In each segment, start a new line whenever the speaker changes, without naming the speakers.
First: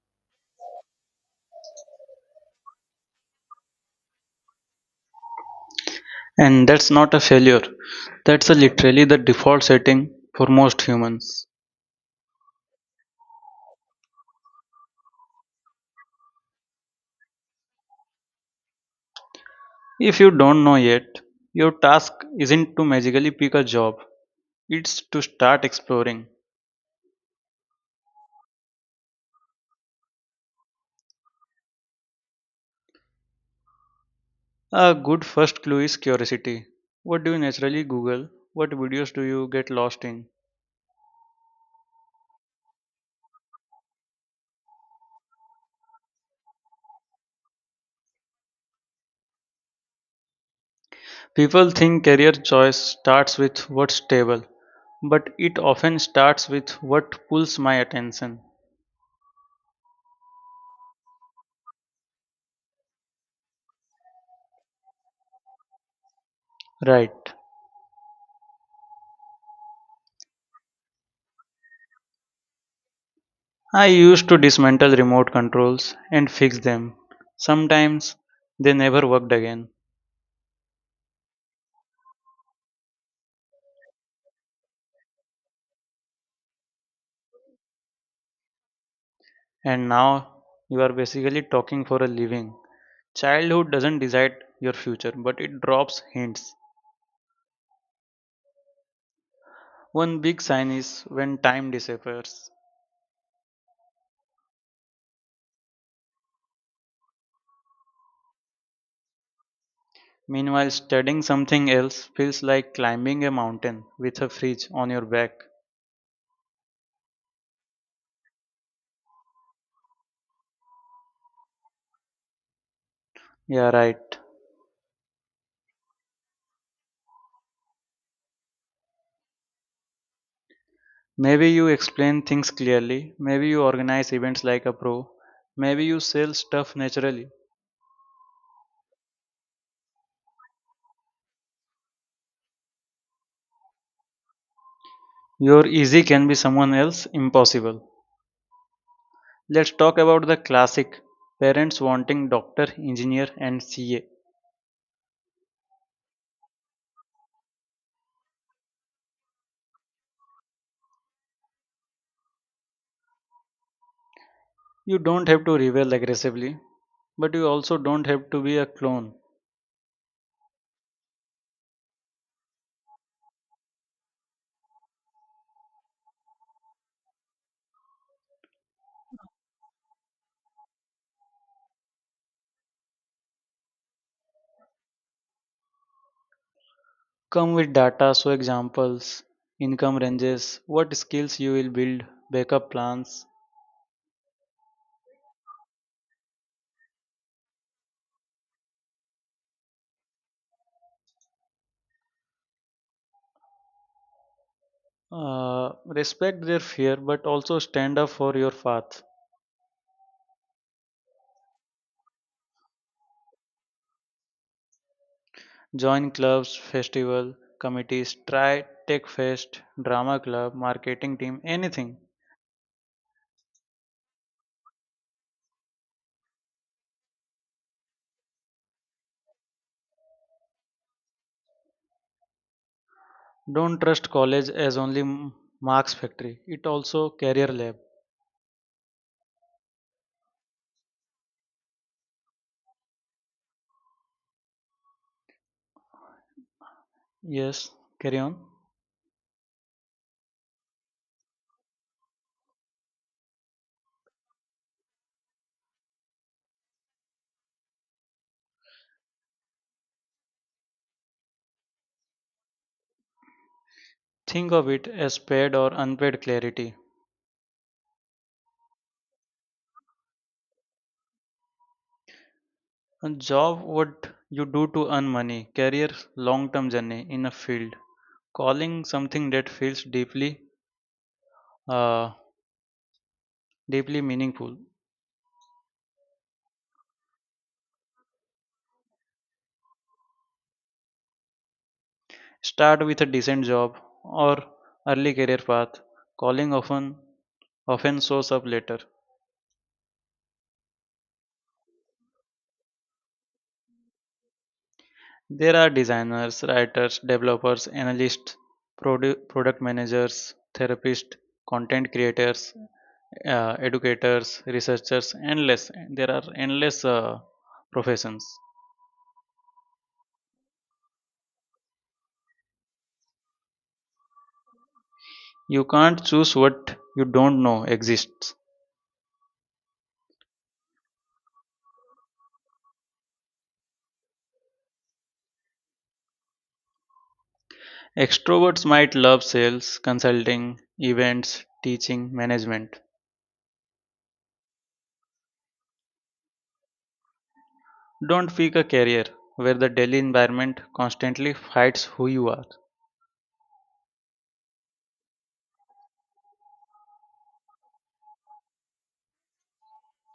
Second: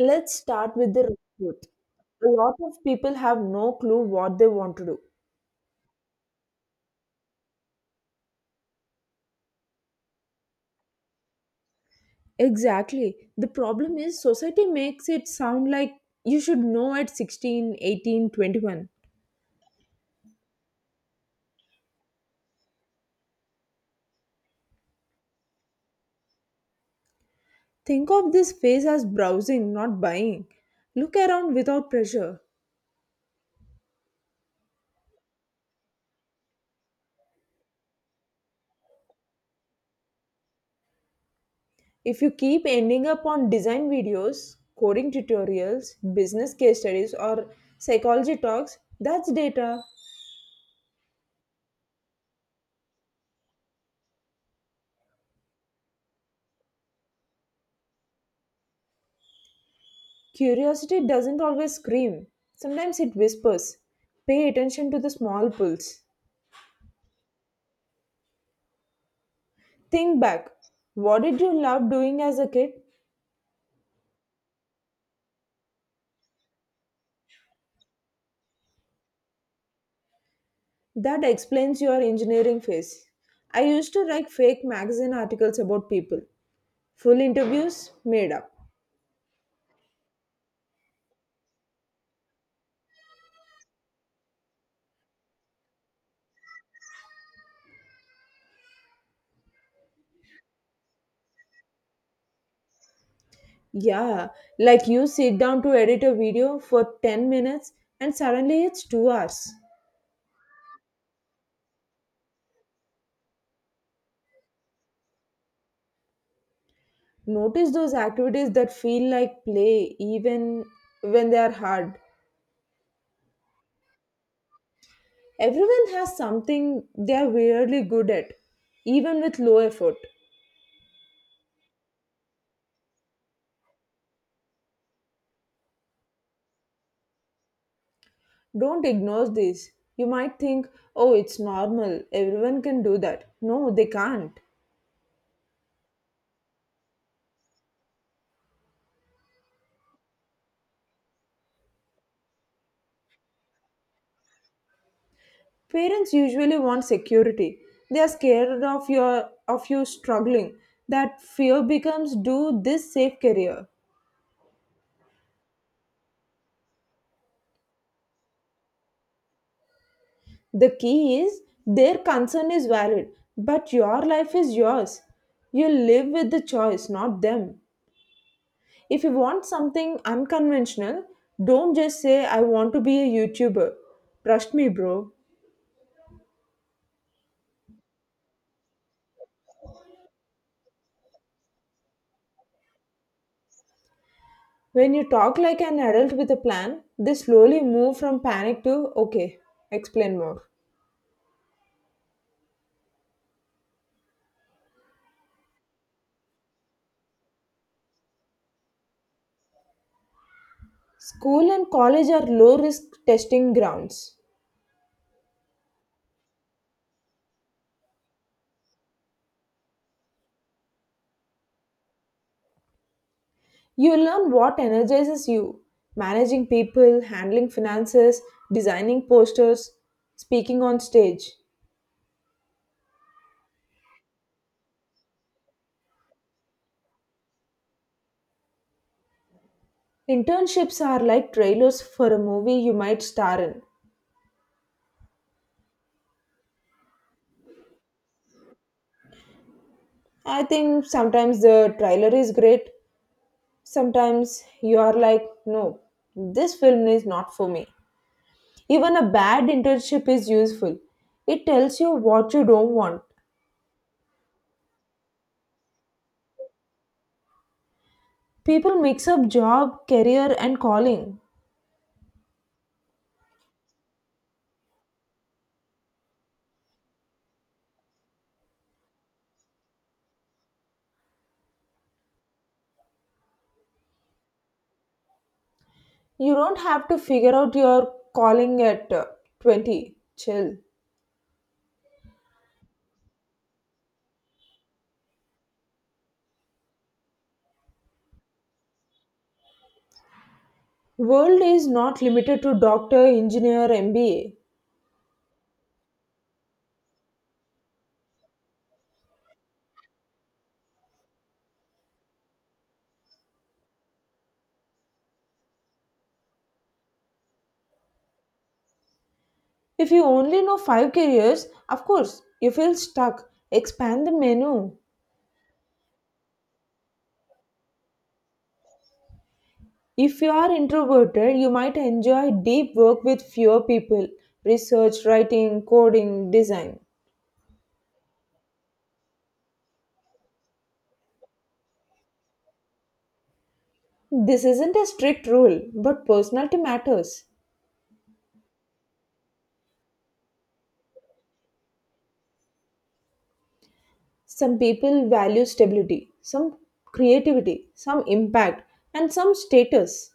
Let's start with the real truth. A lot of people have no clue what they want to do.
And that's not a failure. That's a literally the default setting for most humans.
Exactly. The problem is society makes it sound like you should know at 16, 18, 21.
If you don't know yet, your task isn't to magically pick a job, it's to start exploring.
Think of this phase as browsing, not buying. Look around without pressure.
A good first clue is curiosity. What do you naturally Google? What videos do you get lost in?
If you keep ending up on design videos, coding tutorials, business case studies, or psychology talks, that's data.
People think career choice starts with what's stable, but it often starts with what pulls my attention.
Curiosity doesn't always scream, sometimes it whispers. Pay attention to the small pulls.
Right.
Think back. What did you love doing as a kid?
I used to dismantle remote controls and fix them. Sometimes they never worked again.
That explains your engineering phase. I used to write fake magazine articles about people. Full interviews made up.
And now you are basically talking for a living. Childhood doesn't decide your future, but it drops hints. One big sign is when time disappears.
Yeah, like you sit down to edit a video for 10 minutes and suddenly it's 2 hours.
Meanwhile, studying something else feels like climbing a mountain with a fridge on your back.
Notice those activities that feel like play even when they are hard.
Yeah, right.
Everyone has something they are weirdly good at, even with low effort.
Maybe you explain things clearly, maybe you organize events like a pro, maybe you sell stuff naturally.
Don't ignore this. You might think, oh, it's normal, everyone can do that. No, they can't.
Your easy can be someone else's impossible. Let's talk about the classic parents wanting doctor, engineer, and CA.
Parents usually want security. They are scared of you struggling. That fear becomes do this safe career.
You don't have to rebel aggressively, but you also don't have to be a clone.
The key is their concern is valid, but your life is yours. You live with the choice, not them. If you want something unconventional, don't just say, I want to be a YouTuber. Trust me, bro.
Come with data, so examples, income ranges, what skills you will build, backup plans.
When you talk like an adult with a plan, they slowly move from panic to, okay, explain more.
Respect their fear, but also stand up for your path.
School and college are low risk testing grounds.
Join clubs, festival, committees, try tech fest, drama club, marketing team, anything.
You learn what energizes you managing people, handling finances, designing posters, speaking on stage.
Don't trust college as only marks factory. It also career lab.
Internships are like trailers for a movie you might star in.
Yes, carry on.
I think sometimes the trailer is great. Sometimes you are like, no, this film is not for me. Even a bad internship is useful. It tells you what you don't want.
Think of it as paid or unpaid clarity.
People mix up job, career, and calling.
A job what you do to earn money, career long term journey in a field. Calling something that feels deeply, uh, deeply meaningful.
You don't have to figure out your calling at 20. Chill.
Start with a decent job or early career path. Calling often shows up later.
World is not limited to doctor, engineer, MBA.
There are designers, writers, developers, analysts, product managers, therapists, content creators, educators, researchers, endless. There are endless professions.
If you only know five careers, of course, you feel stuck. Expand the menu.
You can't choose what you don't know exists.
If you are introverted, you might enjoy deep work with fewer people research, writing, coding, design.
Extroverts might love sales, consulting, events, teaching, management.
This isn't a strict rule, but personality matters.
Don't pick a career where the daily environment constantly fights who you are.
Some people value stability, some creativity, some impact, and some status.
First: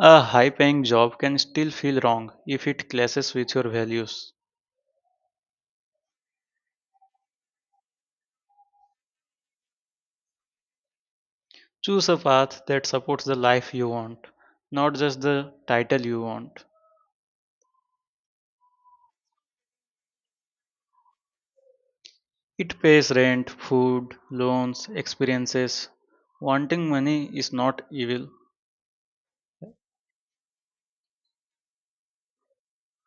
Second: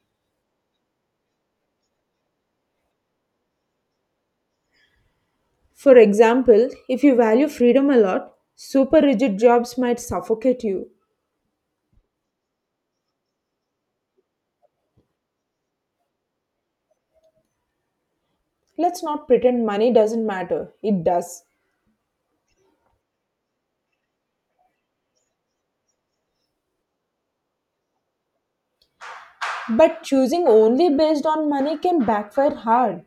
A high paying job can still feel wrong if it clashes with your values.
For example, if you value freedom a lot, super rigid jobs might suffocate you.
Choose a path that supports the life you want, not just the title you want.
Let's not pretend money doesn't matter, it does.
It pays rent, food, loans, experiences. Wanting money is not evil.
But choosing only based on money can backfire hard.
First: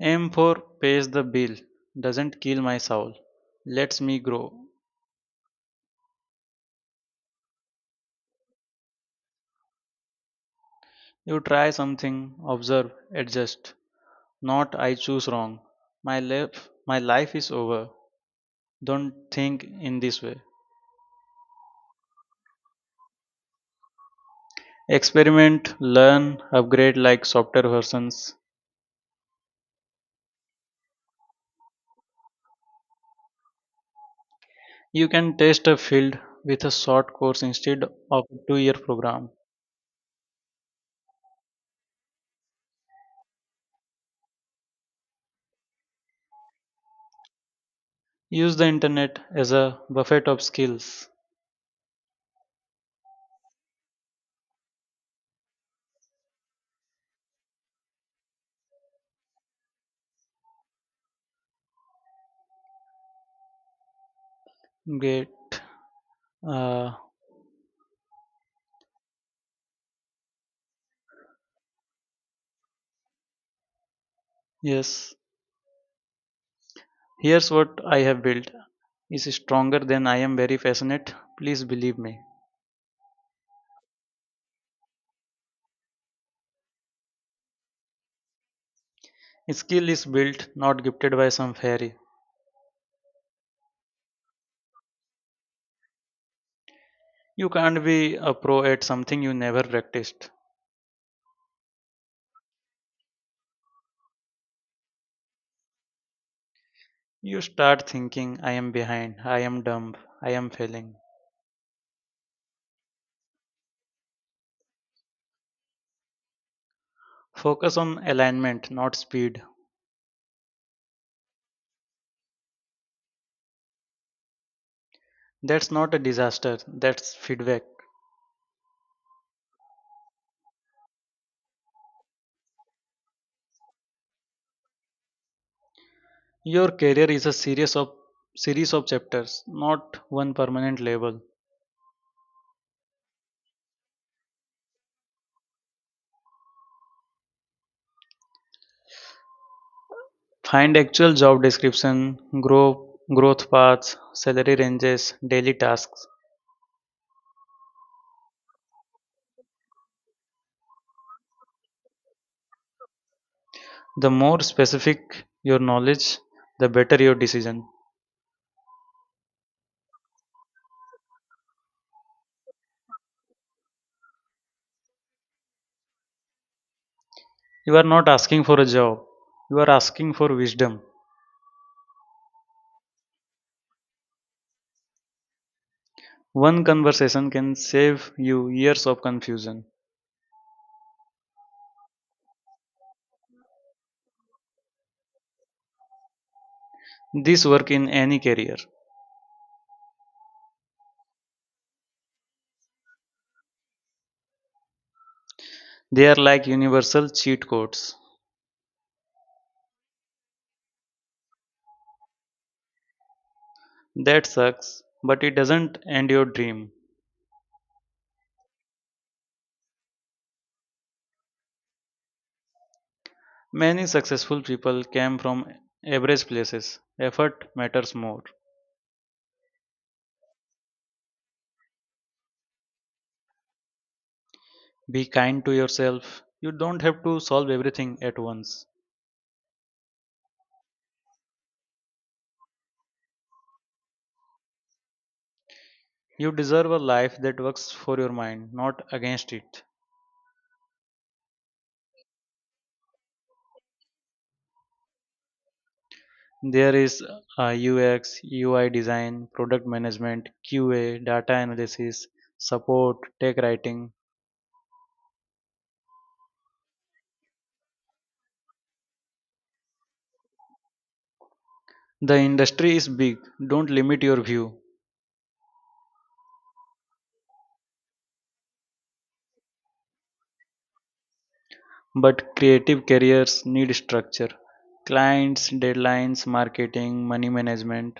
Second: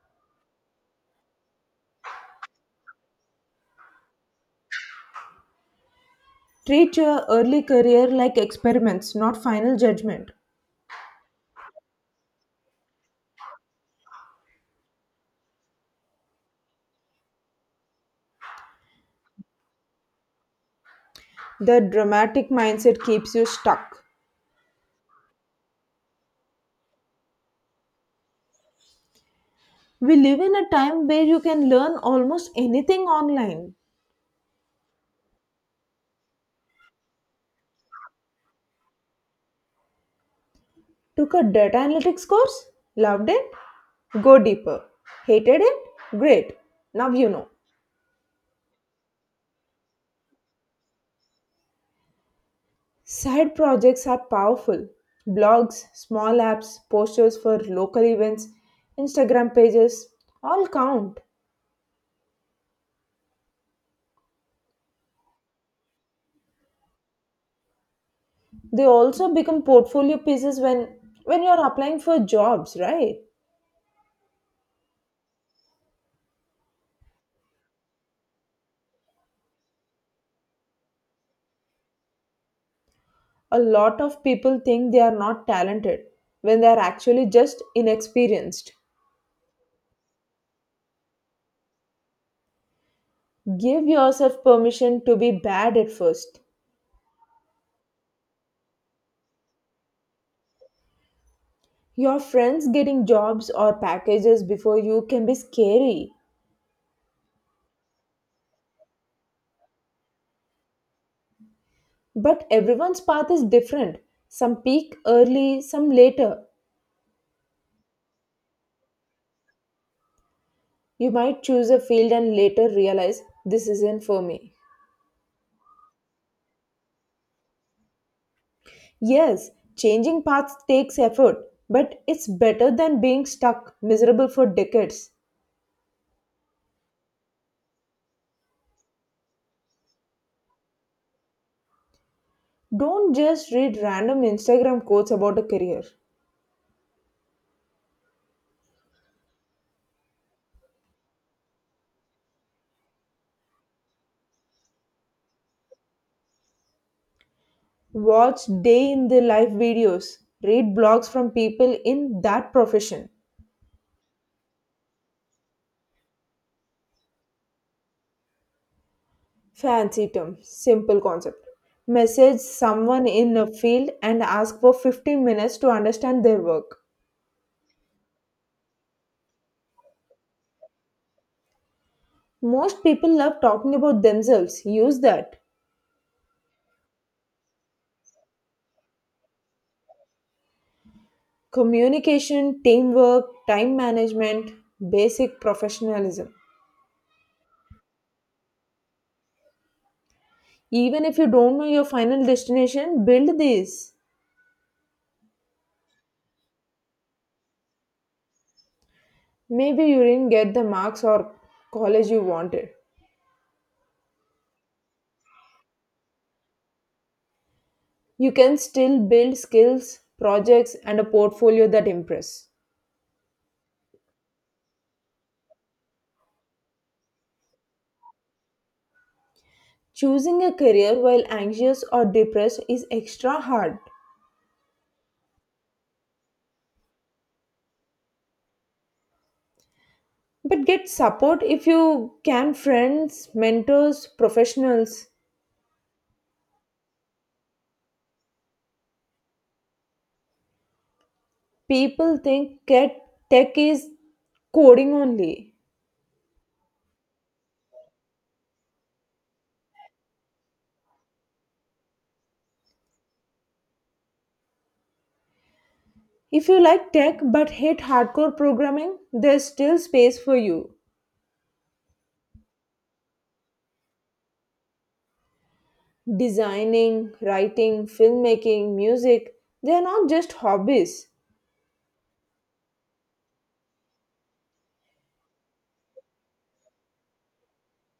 Aim for pays the bill, doesn't kill my soul, lets me grow.
Treat your early career like experiments, not final judgment.
You try something, observe, adjust. Not I choose wrong. My life is over. Don't think in this way.
The dramatic mindset keeps you stuck.
Experiment, learn, upgrade like software versions.
We live in a time where you can learn almost anything online.
You can test a field with a short course instead of a 2 year program.
Took a data analytics course? Loved it? Go deeper. Hated it? Great. Now you know.
Use the internet as a buffet of skills.
Side projects are powerful. Blogs, small apps, posters for local events, Instagram pages all count.
Great. Uh,
They also become portfolio pieces when you are applying for jobs, right?
yes. Here's what I have built is stronger than I am very passionate. Please believe me.
A lot of people think they are not talented when they are actually just inexperienced.
Skill is built, not gifted by some fairy.
Give yourself permission to be bad at first.
You can't be a pro at something you never practiced.
Your friends getting jobs or packages before you can be scary,
You start thinking, I am behind, I am dumb, I am failing.
but everyone's path is different. Some peak early, some later.
Focus on alignment, not speed.
You might choose a field and later realize this isn't for me.
That's not a disaster, that's feedback.
Yes, changing paths takes effort, but it's better than being stuck miserable for decades.
Your career is a series of chapters, not one permanent label.
Don't just read random Instagram quotes about a career.
Find actual job description, growth paths, salary ranges, daily tasks.
Watch day in the life videos, read blogs from people in that profession.
The more specific your knowledge, the better your decision.
Fancy term, simple concept. Message someone in a field and ask for 15 minutes to understand their work.
You are not asking for a job, you are asking for wisdom.
Most people love talking about themselves. Use that.
One conversation can save you years of confusion.
Communication, teamwork, time management, basic professionalism.
This work in any career.
Even if you don't know your final destination, build these.
They are like universal cheat codes.
Maybe you didn't get the marks or college you wanted.
That sucks, but it doesn't end your dream.
You can still build skills, projects, and a portfolio that impress.
Many successful people came from average places. Effort matters more.
Choosing a career while anxious or depressed is extra hard.
Be kind to yourself. You don't have to solve everything at once.
But get support if you can friends, mentors, professionals.
You deserve a life that works for your mind, not against it.
People think tech is coding only.
There is UX, UI design, product management, QA, data analysis, support, tech writing.
If you like tech but hate hardcore programming, there's still space for you.
The industry is big. Don't limit your view.
Designing, writing, filmmaking, music, they are not just hobbies.
But creative careers need structure. Clients, deadlines, marketing, money management.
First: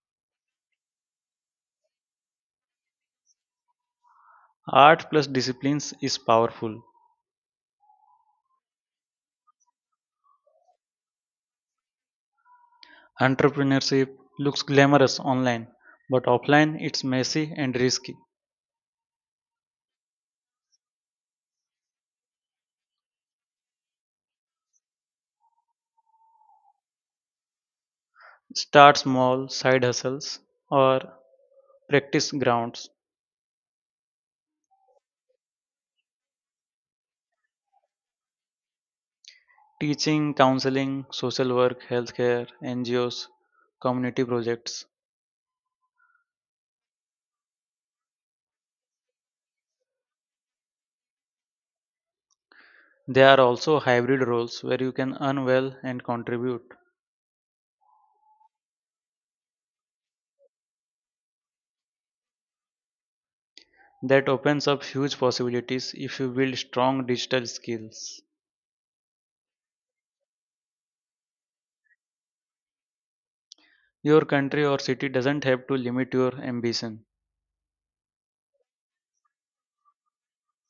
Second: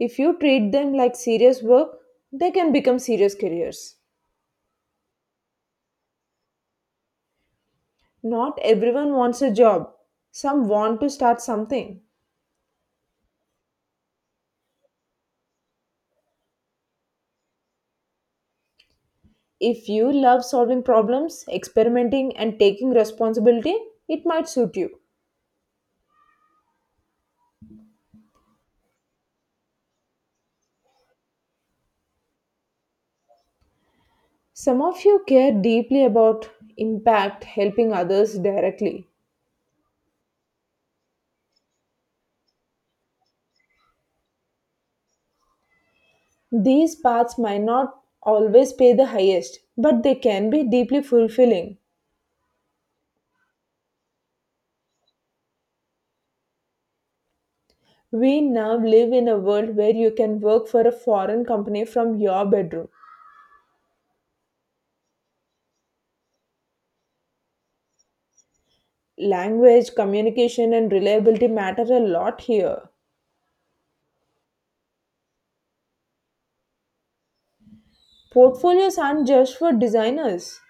If you treat them like serious work, they can become serious careers.
Art plus disciplines is powerful.
Not everyone wants a job. Some want to start something.
Entrepreneurship looks glamorous online, but offline it's messy and risky.
If you love solving problems, experimenting, and taking responsibility, it might suit you.
Start small, side hustles, or practice grounds.
Some of you care deeply about impact helping others directly.
Teaching, counseling, social work, healthcare, NGOs, community projects.
These paths might not always pay the highest, but they can be deeply fulfilling.
They are also hybrid roles where you can earn well and contribute.
We now live in a world where you can work for a foreign company from your bedroom.
That opens up huge possibilities if you build strong digital skills.
Language, communication, and reliability matter a lot here.
Your country or city doesn't have to limit your ambition.
Portfolios aren't just for designers.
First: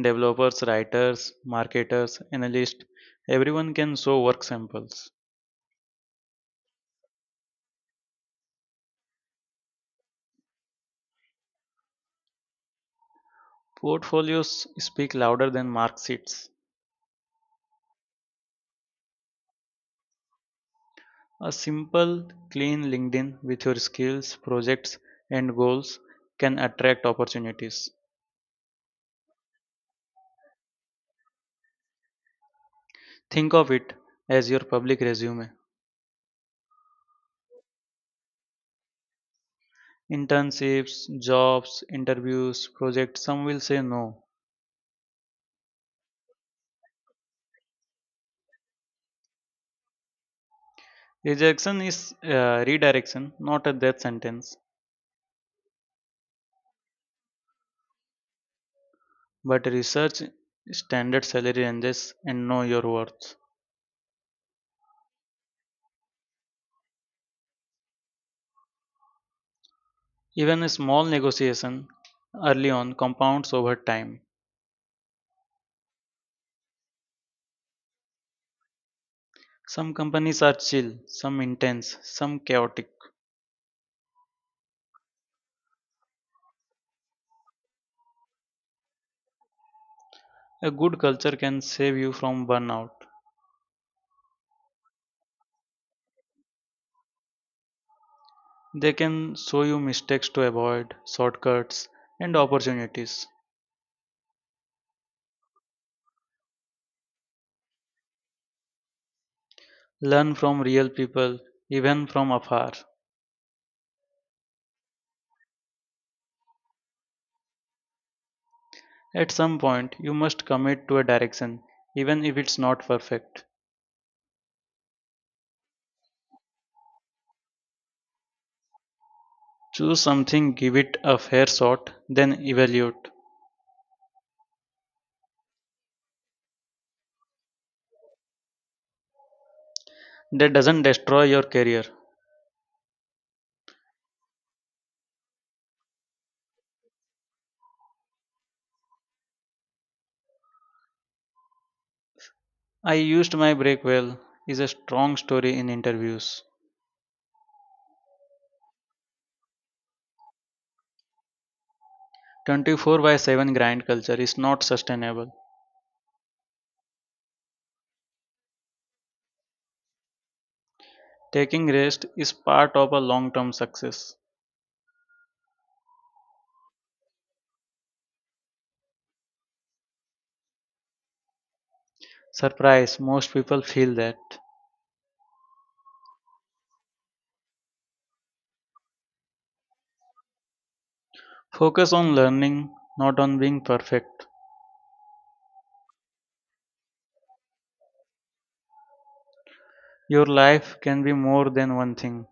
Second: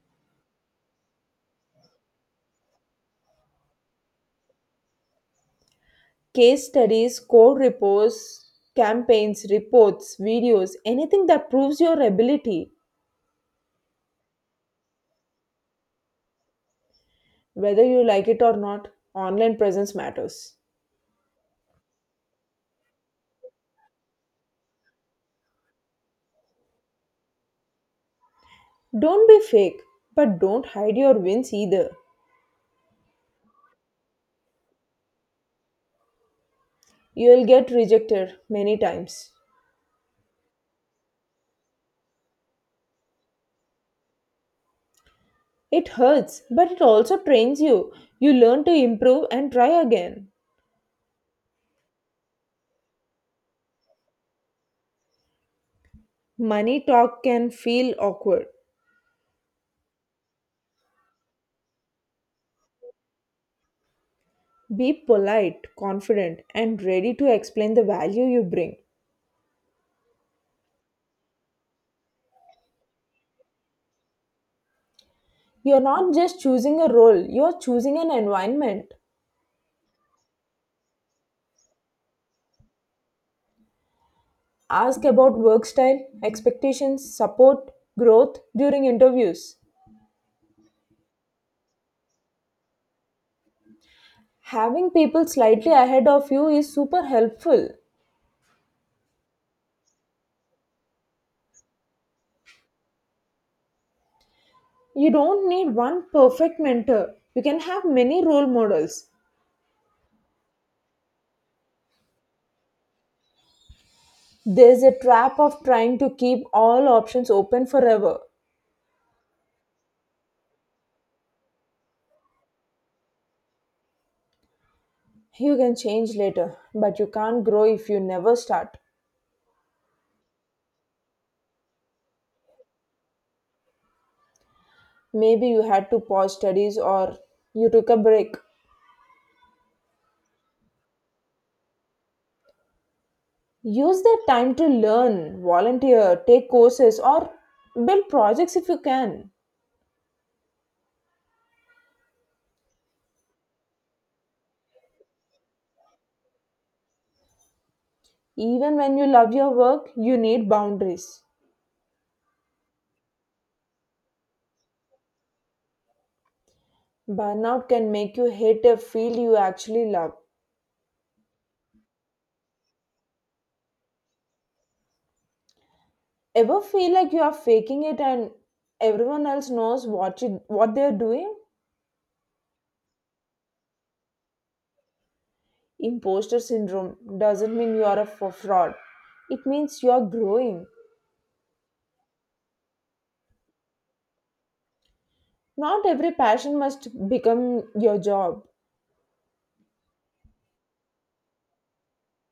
Developers, writers, marketers, analysts, everyone can show work samples.
Case studies, code reports, campaigns, reports, videos, anything that proves your ability.
Portfolios speak louder than mark sheets.
Whether you like it or not, online presence matters.
A simple, clean LinkedIn with your skills, projects, and goals can attract opportunities.
Don't be fake, but don't hide your wins either.
Think of it as your public resume.
You'll get rejected many times.
Internships, jobs, interviews, projects, some will say no.
It hurts, but it also trains you. You learn to improve and try again.
Rejection is redirection, not a death sentence,
Money talk can feel awkward.
but research standard salary ranges and know your worth.
Be polite, confident, and ready to explain the value you bring.
Even a small negotiation early on compounds over time.
You're not just choosing a role, you're choosing an environment.
Some companies are chill, some intense, some chaotic.
Ask about work style, expectations, support, growth during interviews.
A good culture can save you from burnout.
Having people slightly ahead of you is super helpful.
They can show you mistakes to avoid, shortcuts, and opportunities.
You don't need one perfect mentor, you can have many role models.
Learn from real people, even from afar.
There's a trap of trying to keep all options open forever.
At some point, you must commit to a direction, even if it's not perfect.
You can change later, but you can't grow if you never start.
Choose something, give it a fair shot, then evaluate.
Maybe you had to pause studies or you took a break.
That doesn't destroy your career.
Use that time to learn, volunteer, take courses, or build projects if you can.
I used my break well is a strong story in interviews.
Even when you love your work, you need boundaries.
24 by 7 grind culture is not sustainable.
Burnout can make you hate a field you actually love.
Taking rest is part of a long term success.
Ever feel like you are faking it and everyone else knows what they are doing?
Surprise, most people feel that.
Imposter syndrome doesn't mean you are a fraud. It means you are growing.
Focus on learning, not on being perfect.
Not every passion must become your job.
Your life can be more than one thing.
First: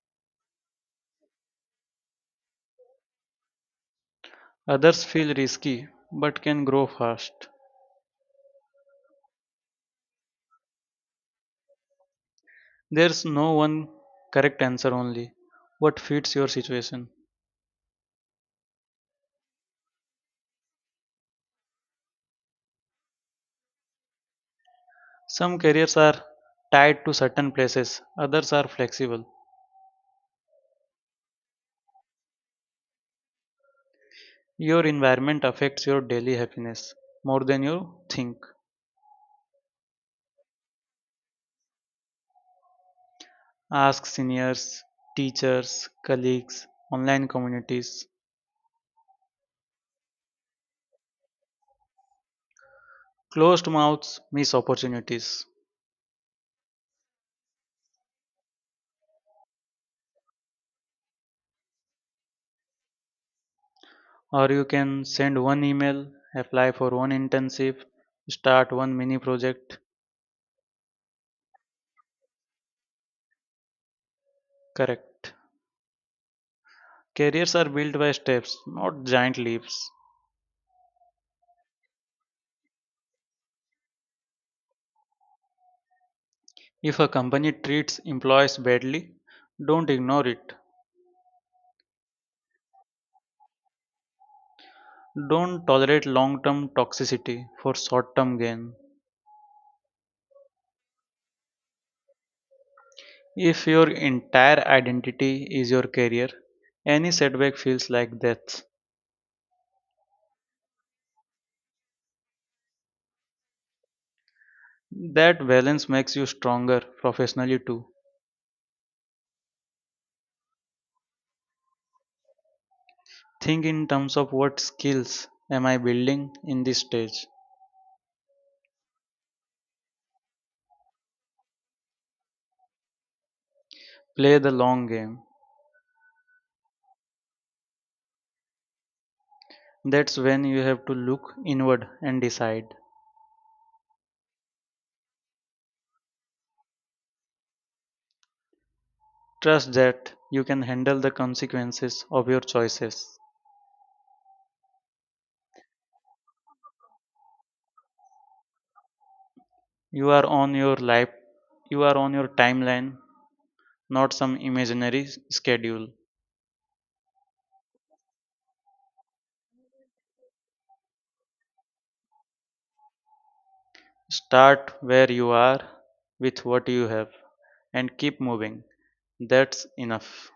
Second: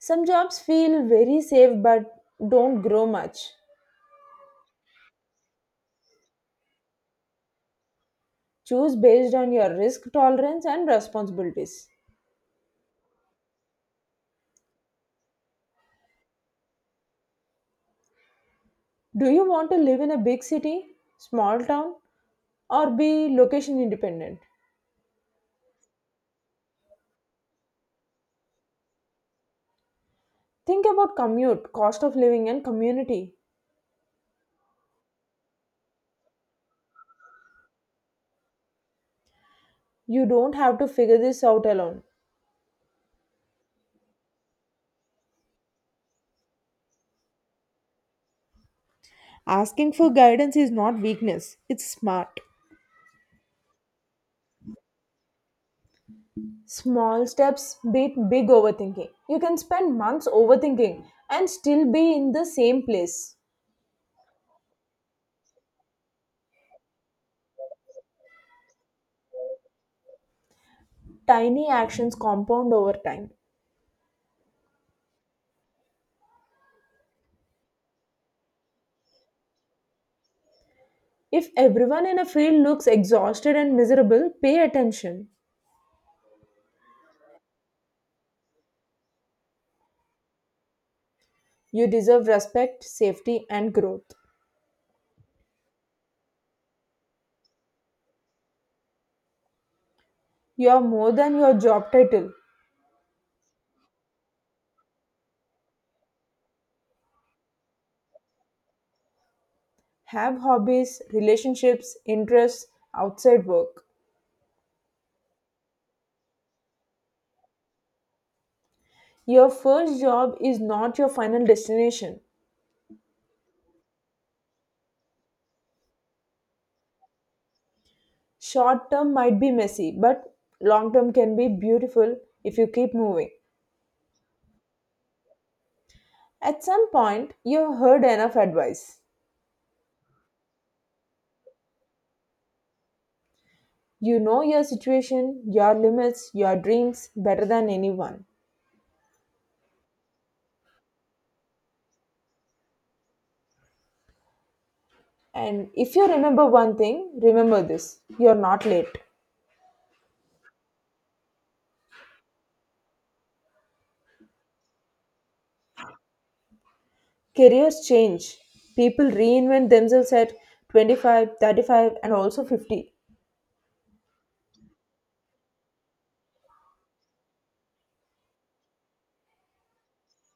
Some jobs feel very safe but don't grow much.
Others feel risky but can grow fast.
Choose based on your risk tolerance and responsibilities.
There's no one correct answer only what fits your situation.
Do you want to live in a big city, small town, or be location independent?
Some careers are tied to certain places, others are flexible.
Think about commute, cost of living, and community.
Your environment affects your daily happiness more than you think.
You don't have to figure this out alone.
Ask seniors, teachers, colleagues, online communities.
Asking for guidance is not weakness, it's smart.
Closed mouths miss opportunities.
Small steps beat big overthinking. You can spend months overthinking and still be in the same place.
Or you can send one email, apply for one internship, start one mini project.
Tiny actions compound over time.
Correct. Careers are built by steps, not giant leaps.
If everyone in a field looks exhausted and miserable, pay attention.
If a company treats employees badly, don't ignore it.
You deserve respect, safety, and growth.
Don't tolerate long term toxicity for short term gain.
You are more than your job title.
If your entire identity is your career, any setback feels like death.
Have hobbies, relationships, interests outside work.
That balance makes you stronger professionally too.
Your first job is not your final destination.
Think in terms of what skills am I building in this stage.
Short term might be messy, but long term can be beautiful if you keep moving.
Play the long game.
At some point, you've heard enough advice.
That's when you have to look inward and decide.
You know your situation, your limits, your dreams better than anyone.
Trust that you can handle the consequences of your choices.
And if you remember one thing, remember this you're not late.
You are on your life, you are on your timeline, not some imaginary schedule.
Careers change. People reinvent themselves at 25, 35, and also 50.
Start where you are with what you have and keep moving. That's enough.